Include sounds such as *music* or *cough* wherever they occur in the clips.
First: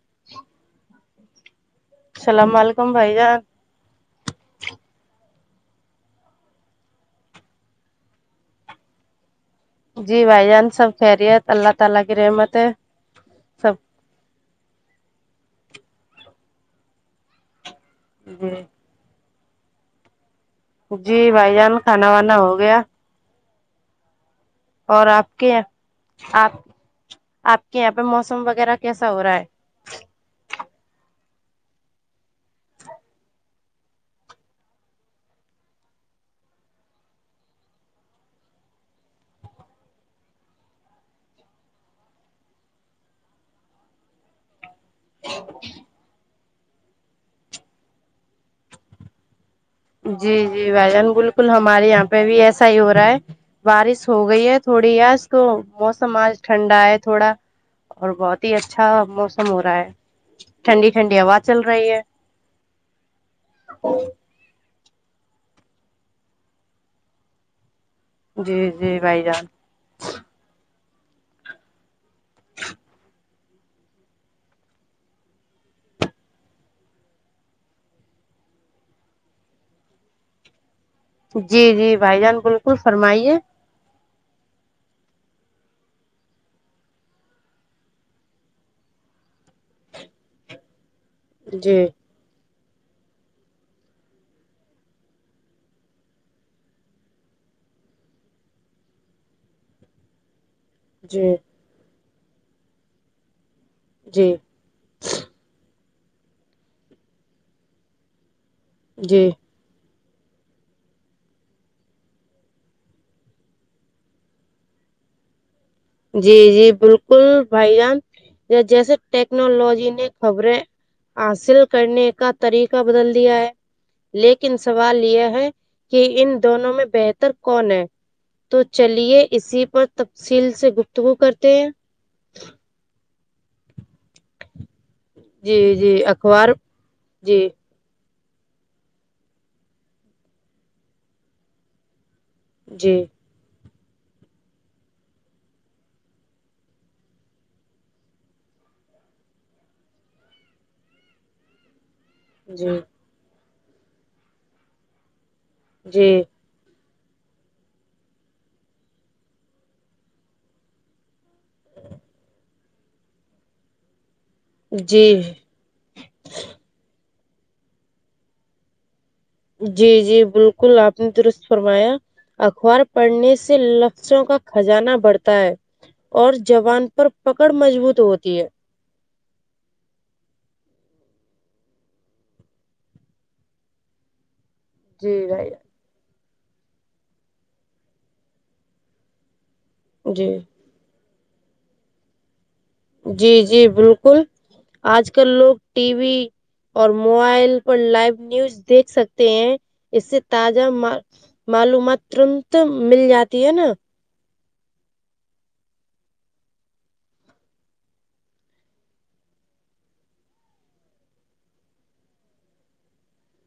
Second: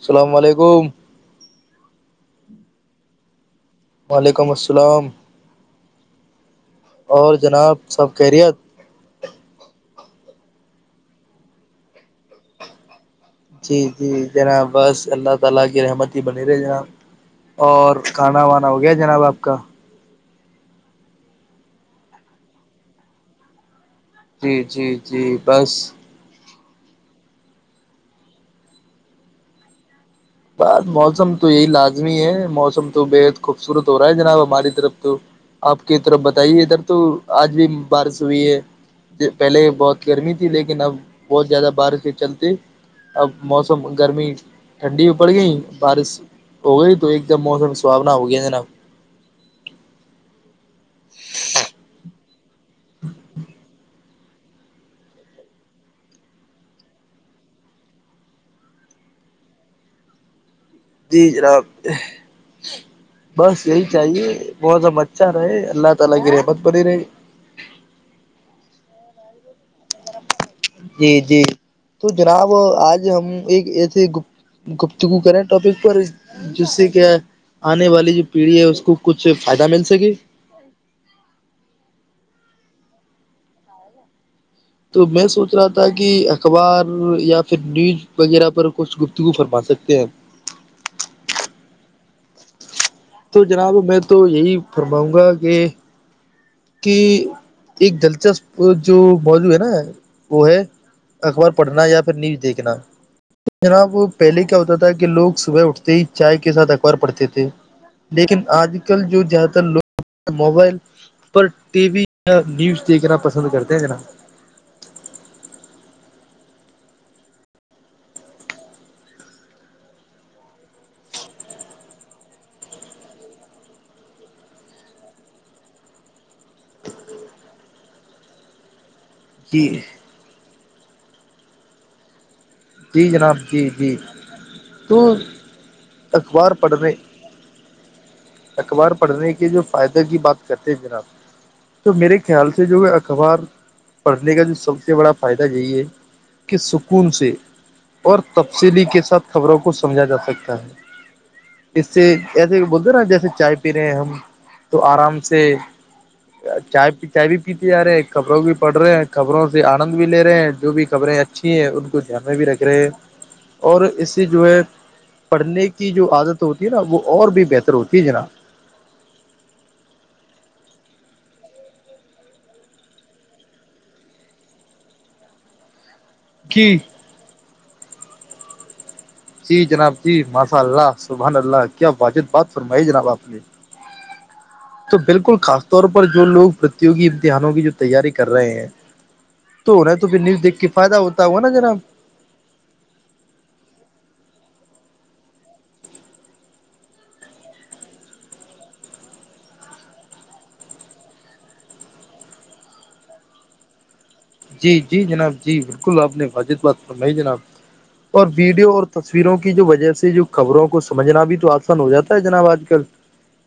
السلام علیکم السلام علیکم بھائی جان وعلیکم السلام اور جناب سب خیریت جی بھائی جان سب سب جی جی ذرا بس اللہ تعالی کی رحمت ہی بنی رہے جناب اور کھانا جی وانا ہو گیا جناب آپ کا جی بھائی جان کھانا وانا ہو گیا جی جی اور جی آپ کے بس آپ آپ کے یہاں پہ موسم وغیرہ کیسا ہو رہا ہے بات موسم تو یہی لازمی ہے موسم تو بےحد خوبصورت ہو رہا ہے جناب ہماری طرف تو آپ کی طرف بتائیے ادھر تو آج بھی بارش ہوئی ہے پہلے بہت گرمی تھی لیکن اب بہت زیادہ بارش سے چلتے اب موسم گرمی ٹھنڈی *unintelligible* بارش ہو گئی ہی تو ایک تو موسم سحاونا ہو گیا جناب جی جی بھ جان بالکل ہمارے یہاں پہ بھی ایسا ہی ہو رہا ہے بارش ہو گئی ہے تھوڑی اس کو موسم آج ٹھنڈا ہے تھوڑا اور بہت ہی اچھا موسم ہو رہا ہے ٹھنڈی ٹھنڈی جی ہوا چل جناب رہی ہے بس یہی چاہیے بہت ام ارے اللہ تعالی کی جی جی بھائی جان جی جی تو جناب آج ہم ایک ایسے گ گپتگو کریںٹاپک پر جس سے کیا آنے والی جو پیڑھی ہے اس کو کچھ فائدہ مل سکے جی جی بھائی جان بالکل فرمائیے تو میں سوچ رہا تھا کہ اخبار یا پھر نیوج وغیرہ پر کچھ گفتگو فرما سکتے ہیں جی تو جناب میں تو یہی فرماؤں گا کہ کہ ایک دلچسپ جو موضوع ہے نا وہ ہے جی اکبر پڑھنا یا پھر نیوز دیکھنا جناب جی پہلے کیا ہوتا تھا کہ لوگ صبح اٹھتے ہی چائے کے ساتھ اخبار پڑھتے تھے لیکن آج کل جو جی زیادہ تر لوگ *unintelligible* پر ٹی وی یا نیوز دیکھنا پسند کرتے ہیں کہ نا جی جی بالکل بھائی جان جیسے ٹیکنالوجی نے خبریں حاصل کرنے کا طریقہ بدل دیا ہے لیکن سوال یہ ہے کہ ان دونوں میں بہتر کون ہے تو چلیے اسی جی پر تفصیل سے گفتگو کرتے ہیں جی جناب جی جی تو جی جی اخبار پڑھنےے جی اخبار پڑھنے کے جو فائدے کی بات کرتے ہیں جناب تو میرے خیال سے جو ہے جی اخبار پڑھنے کا جو سب سے بڑا فائدہ یہی ہے کہ سکون سے اور تفصیلی کے ساتھ خبروں کو سمجھا جا سکتا ہے اس سے ایسے جی بولتے نا جیسے چائے پی رہے ہیں ہم تو آرام سے جی چائے چائے بھی پیتے جا رہے ہیں خبروں بھی پڑھ رہے ہیں خبروں سے آنند بھی لے رہے ہیں جو بھی خبریں ہیں ا اھی ہیں ان کو دھیان میں بھی رکھ رہے ہیں اور اس سے جو ہے جی پڑھنے کی کی جو عادت ہوتی ہے نا وہ اور بھی بہتر ہوتی ہے ج نا جی جی بالکل آپ نے درست فرمایا اخبار پڑھنے سے لفظوں کا خجانہ بڑھتا ہے اور جی جوان پر پکڑ مضبوط ہوتی ہے جی جناب جی ماشاء اللہ سبحان اللہ کیا واجد بات فرمائی جناب آپ نے تو جی بالکل بھائی خاص طور پر جو لوگ پرتوگی امتحانوں کی جو تیاری کر رہے ہیں تو نا تو جان، پھر جی نیوز دیکھ کے فائدہ ہوتا ہوا نا را جی جی بالکل آج کل لوگ ٹی وی اور موبائل پر لائو نیوز دیکھ سکتے ہیں اس سے تازہ م معلومات ترت مل جاتی ہے نا جی جی جناب جی بالکل آپ نے واجد بات کرنا جناب اور ویڈیو اور تصویروں کی جو وجہ سے جو خبروں کو سمجھنا بھی تو آسان ہو جاتا ہے جناب آج کل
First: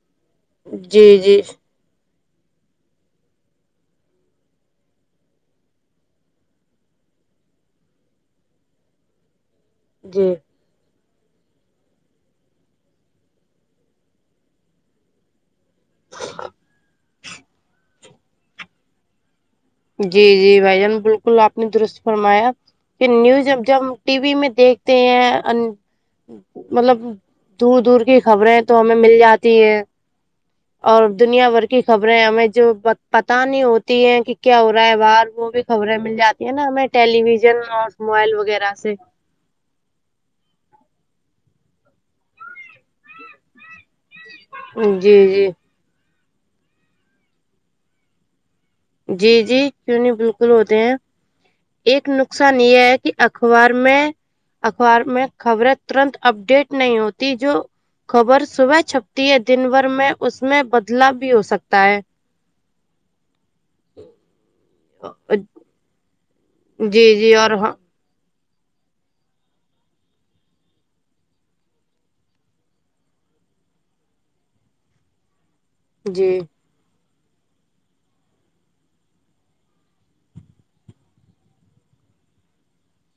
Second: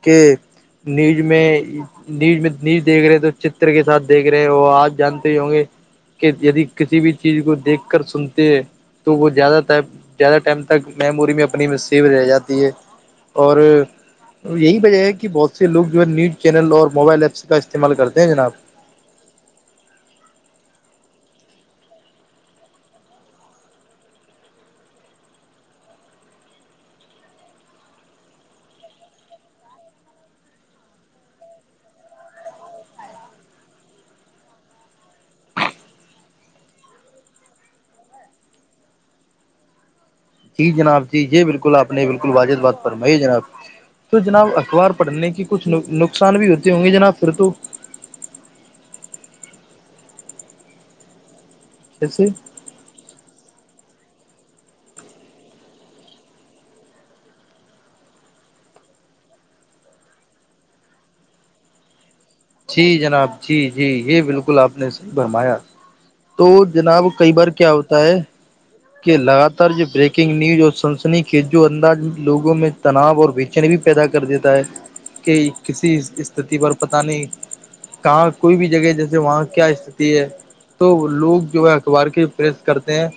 کے جی نیز جی میں نیوز میں نیوز دیکھ رہے ہیں تو چتر کے ساتھ دیکھ رہے ہیں وہ آپ جانتے ہی ہوں گے کہ یدی کسی بھی چیز کو دیکھ کر سنتے ہیں تو وہ زیادہ ٹائم جی زیادہ ٹائم تک میموری میں اپنی میں سیو رہ جاتی ہے اور یہی وجہ ہے کہ بہت سے لوگ جو ہے نیوز چینل اور موبائل ایپس کا استعمال کرتے ہیں جناب جی جی بھائی جان بالکل آپ نے درست فرمایا کہ نیوزب جب ہم ٹی وی میں دیکھتے ہیں مطلب دور دور کی خبریں تو ہمیں مل جاتی ہے اور دنیا بھر کی خبریں ہمیں جو پت نہیں ہوتی ہے کہ کیا ہو رہا ہے باہر وہ بھی خبریں مل جاتی ہیں نا ہمیں ٹیلی ویژن اور موبائل وغیرہ سے جی جناب جی یہ بالکل آپ نے بالکل واجب بات فرمائی جناب تو جناب اخبار جی پڑھنے کی جی کچھ نقصان بھی ہوتی ہوں گے جناب پھر تو جی جی کیوں نہیں بالکل ہوتے ہیں ایک جیسے نقصان یہ ہے کہ اخبار میں اخبار میں خبریں ترنت اپڈیٹ نہیں ہوتی جو خبر صبح چھپتی ہے دن بھر میں اس میں بدلاؤ بھی ہو سکتا ہے جی جناب جی جی یہ بالکل آپ نے صحیح برمایا تو جناب جی کئی جی بار اور ہاں کیا ہوتا ہے لگاتار جو بریکنگ نیوز اور سنسنی خیز جو انداز لوگوں میں تناؤ اور بے چینی پیدا کر دیتا ہے کہ کسی جی استتی پر پتہ نہیں کہاں کوئی بھی جگہ جیسے وہاں کیا استتی ہے تو لوگ جو ہے اخبار کی پریس کرتے ہیں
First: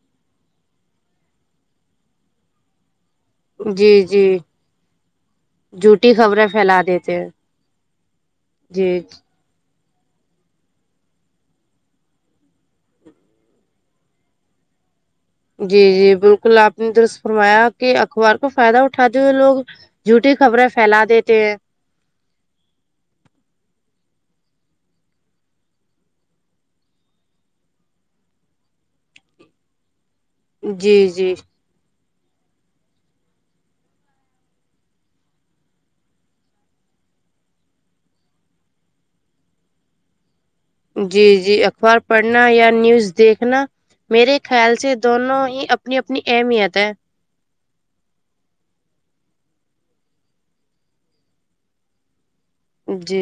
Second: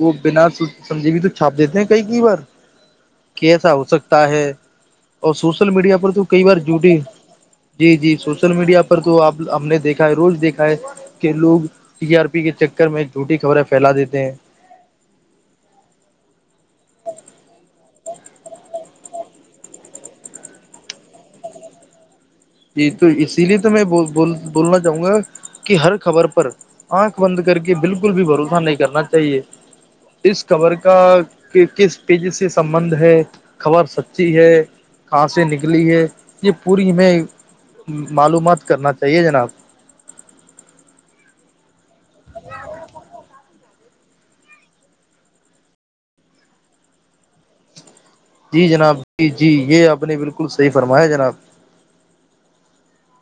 وہ بنا سمجے بھی تو چھاپ دیتے ہیں کئی کئی بار کیسا ہو جی سکتا جی ہے اور سوشل میڈیا پر جھوٹی تو کئی خبریں بار پھیلا جھوٹی دیتے ہیں جی جی سوشل میڈیا پر جی تو آپ ہم نے دیکھا ہے روز دیکھا ہے کہ لوگ ٹی آر پی کے چکر میں جھوٹی خبریں پھیلا دیتے ہیں جی جی بالکل آپ نے درست فرمایا کہ اخبار کو فائدہ اٹھاتے ہوئے لوگ جھوٹی خبریں پھیلا دیتے ہیں جی تو اسی لیے تو میں بول بولنا چاہوں گا کی ہر خبر پر آنکھ بند کر کے بالکل بھی بھروسہ نہیں کرنا چاہیے اس خبر جی کا جی کس پیج سے سنبھند ہے خبر سچی ہے کہاں سے نکلی ہے یہ پوری میں معلومات کرنا چاہیے جناب جی جی اخبار پڑھنا یا نیوز دیکھنا میرے خیال سے دونوں ہی اپنی اپنی اہمیت ہے جی جناب جی جی یہ آپ نے بالکل صحیح فرمایا جناب جی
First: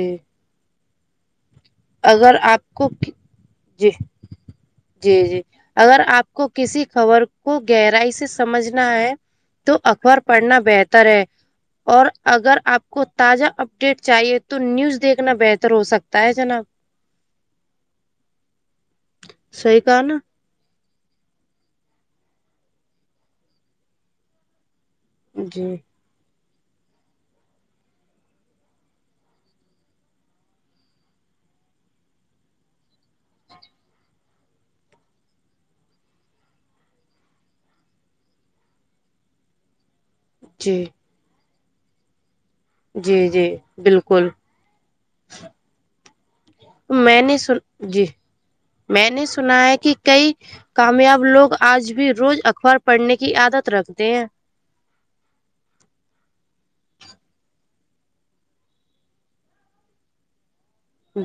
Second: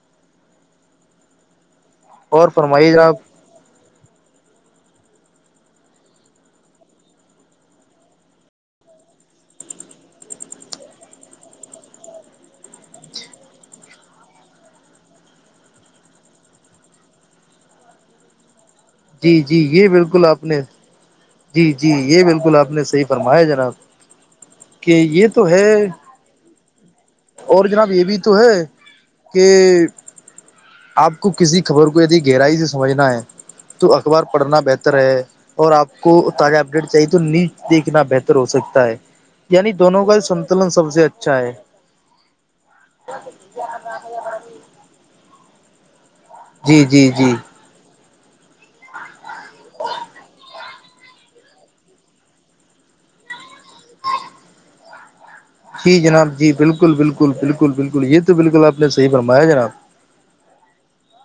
اگر اور آپ کو فرمائیے جناب جی *inaudible* جی جی اگر آپ کو کسی خبر کو گہرائی سے سمجھنا ہے تو اخبار پڑھنا بہتر ہے اور اگر آپ کو تازہ اپڈیٹ چاہیے تو نیوز دیکھنا بہتر ہو سکتا ہے جناب جی جی صحیح یہ کہا نا بالکل آپ نے جی جی یہ بالکل آپ نے صحیح فرمایا جناب کہ یہ تو ہے جی اور جناب یہ بھی تو ہے کہ آپ کو کسی خبر کو یدی گہرائی سے سمجھنا ہے تو اخبار پڑھنا بہتر ہے اور آپ کو تازہ اپڈیٹ چاہیے تو نیوز دیکھنا بہتر ہو سکتا ہے یعنی دونوں کا سنتولن جی سب سے اچھا ہے جی جی بالکل جی جی میں جی نے سن جی میں نے سنا ہے کہ کئی کامیاب لوگ آج بھی روز اخبار پڑھنے کی عادت رکھتے ہیں جی جناب جی بالکل بالکل بالکل بالکل یہ تو بالکل آپ نے صحیح برمایا جناب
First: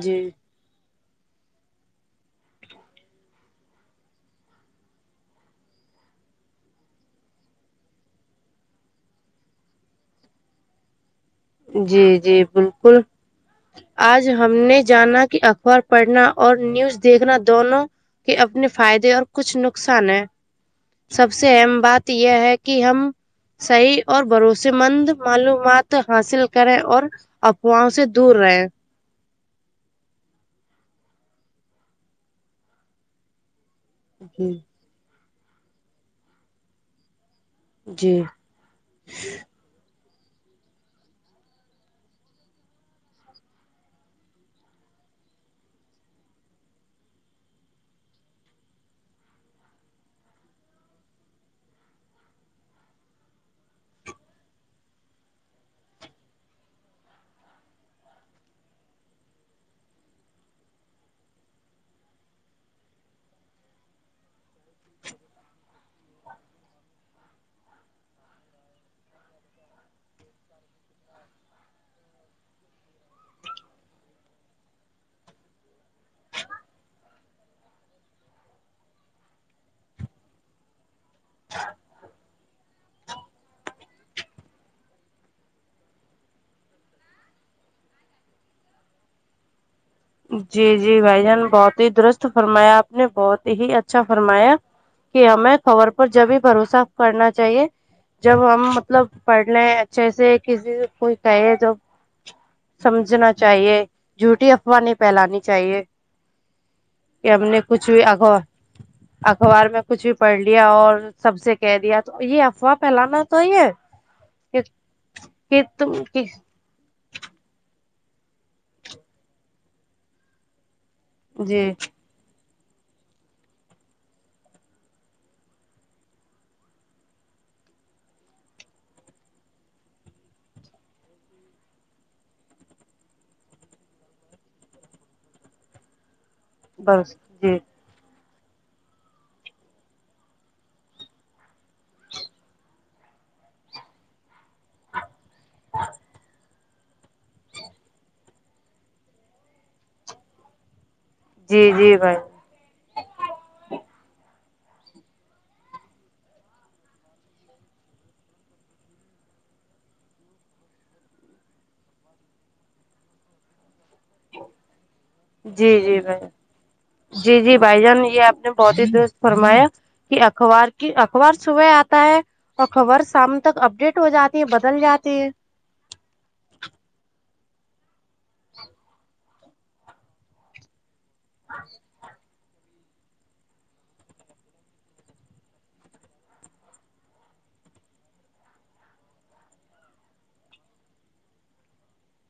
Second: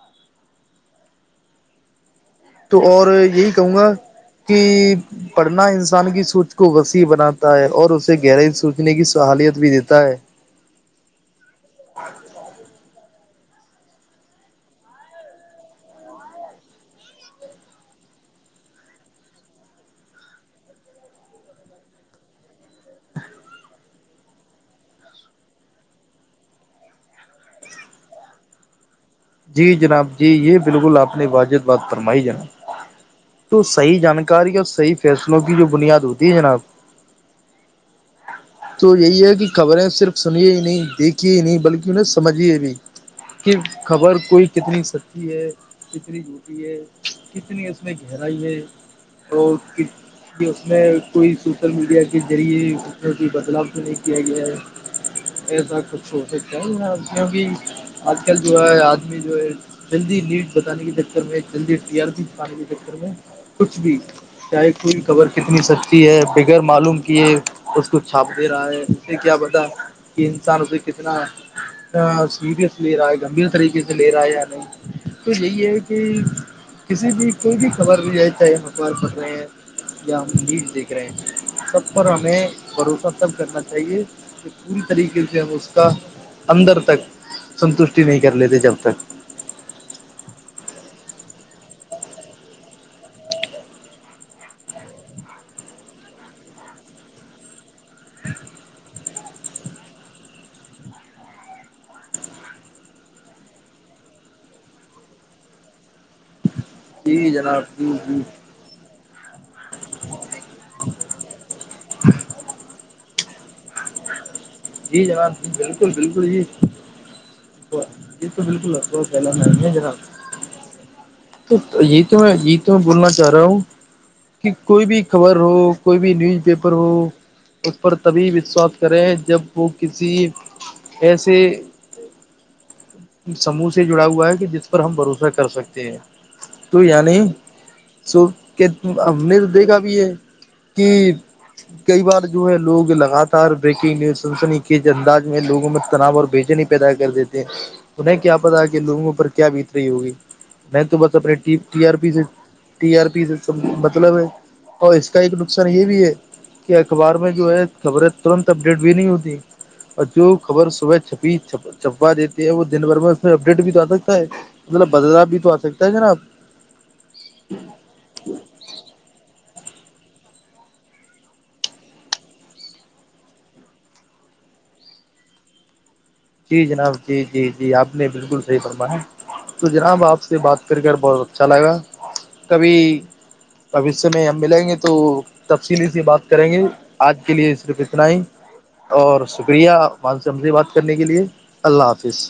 جی تو اور یہی کہوں گا کہ پڑھنا انسان کی سوچ کو وسیع بناتا ہے اور اسے گہرائی سوچنے کی صہالیت بھی دیتا ہے جی جی بالکل آج ہم نے جانا کہ اخبار پڑھنا اور نیوز دیکھنا دونوں کہ اپنے فائدے اور کچھ نقصان ہے سب سے اہم بات یہ ہے کہ ہم صحیح اور بھروسے مند معلومات حاصل کریں اور افواہوں سے دور رہیں جی جناب جی یہ بالکل آپ نے واجب بات فرمائی جناب تو صحیح جانکاری جی اور صحیح فیصلوں کی جو بنیاد ہوتی ہے جناب جی تو یہی ہے کہ خبریں صرف سنی ہی نہیں دیکھیے ہی نہیں بلکہ انہیں سمجھیے بھی کہ خبر کوئی کتنی سچتی ہے کتنی جووٹی ہے کتنی اس میں گہرائی ہے اور ک کہ اس میں کوئی سوشل میڈیا کے ذریعے اس میں کوئی بدلاؤ تو نہیں کیا گیا ہے ای س کچھ ہو تو کہیں آ کی بھی اج کل جو ہے آدمی جو ہے جلدی نیٹ بتانے کے چکر میں جلدی ر بکانے کے چکر میں کچھ بھی چے کوئی خبر کتنی سچتی ہے بغیر معلوم کیے اس کو چھاپ دے رہا ہے کیا پتا کہ انسان اسے کتنا سیریسلی رہ گمبھیر طریقے سے لے رہا ہے یا نہیں تو یہی ہے کہ کسی بھی کوئی بھی خبر بھی جائے چاہے ہمخبار پکرے ہیں یا ہم نیوز دیکھ رہے سب پر ہمیں بھروسہ تب کرنا چاہیے پوری طریقے سے ہم اس کا اندر تک سنتوشٹی نہیں کر لیتے جب تک جی جی بھائی جان بہت ہی درست فرمایا آپ نے بہت ہی اچھا فرمایا کہ ہمیں خبر پر جب بھی بھروسہ کرنا چاہیے جب ہم مطلب پڑھ لیں اچھے سے کسی سے کوئی کہے جب سمجھنا چاہیے جھوٹیھی افواہ نہیں پھیلانی چاہیے کہ ہم نے کچھ بھی آگو ہ اخبار میں کچھ بھی پڑھ لیا اور سب سے کہہ دیا تو یہ افواہ پھیلانا تو ہی ہے جی جناب جی بالکل تم بالکل جی یہ تو بالکل ب پہلا م ہے جناب تو جی یہ تو میں یہ تو میں بولنا چاہ رہا ہوں کہ کوئی بھی خبر ہو کوئی بھی نیوز پیپر ہو اس پر تبھی وشواس کرے ہیں جب وہ کسی اے سی سموہ سے جڑا ہوا ہے کہ جس پر ہم بھروسہ کر سکتے ہیں تو یا بس نہیں جی سو کیا ہم نے تو دیکھا بھی ہے کہ کئی بار جو ہے لوگ لگاتار بریکنگ نیوز سنسنی کے انداز میں لوگوں میں تناب اور بھیجنے پ پیدا کر دیتے ہیں انہیں کیا پتا کہ لوگوں پر کیا بت رہی ہوگی میں تو بس اپنے جی ٹی آر جی پی بھائی سے ٹی آر پی سے سب مطلب ہے اور اس کا ایک نقصان یہ بھی ہے کہ اخبار میں جو ہے خبریں ترنت اپڈیٹ بھی نہیں ہوتی اور جو خبر صبح چھپی چھپا دیتی ہے وہ دن بھر میں اس میں اپڈیٹ بھی تو آ سکتا ہے مطلب بدلا جی جی بھائی جی جی بھائی جان یہ آپ نے بہت ہی درست فرمایا کہ اخبار کی اخبار صبح آتا ہے اور خبر شام تک اپڈیٹ ہو جاتی ہے بدل جاتی ہے جی جناب جی جی جی آپ نے بالکل صحیح فرما ہے تو جناب آپ سے بات کرکٹ بہت اچھا لگے گا کبھی اب اس سے میں ہم ملیں گے تو تفصیلی سی بات کریں گے آج کے لیے صرف اتنا ہی اور شکریہ مانسمز بات کرنے کے لیے اللہ حافظ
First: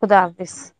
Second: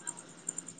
خدا حافظ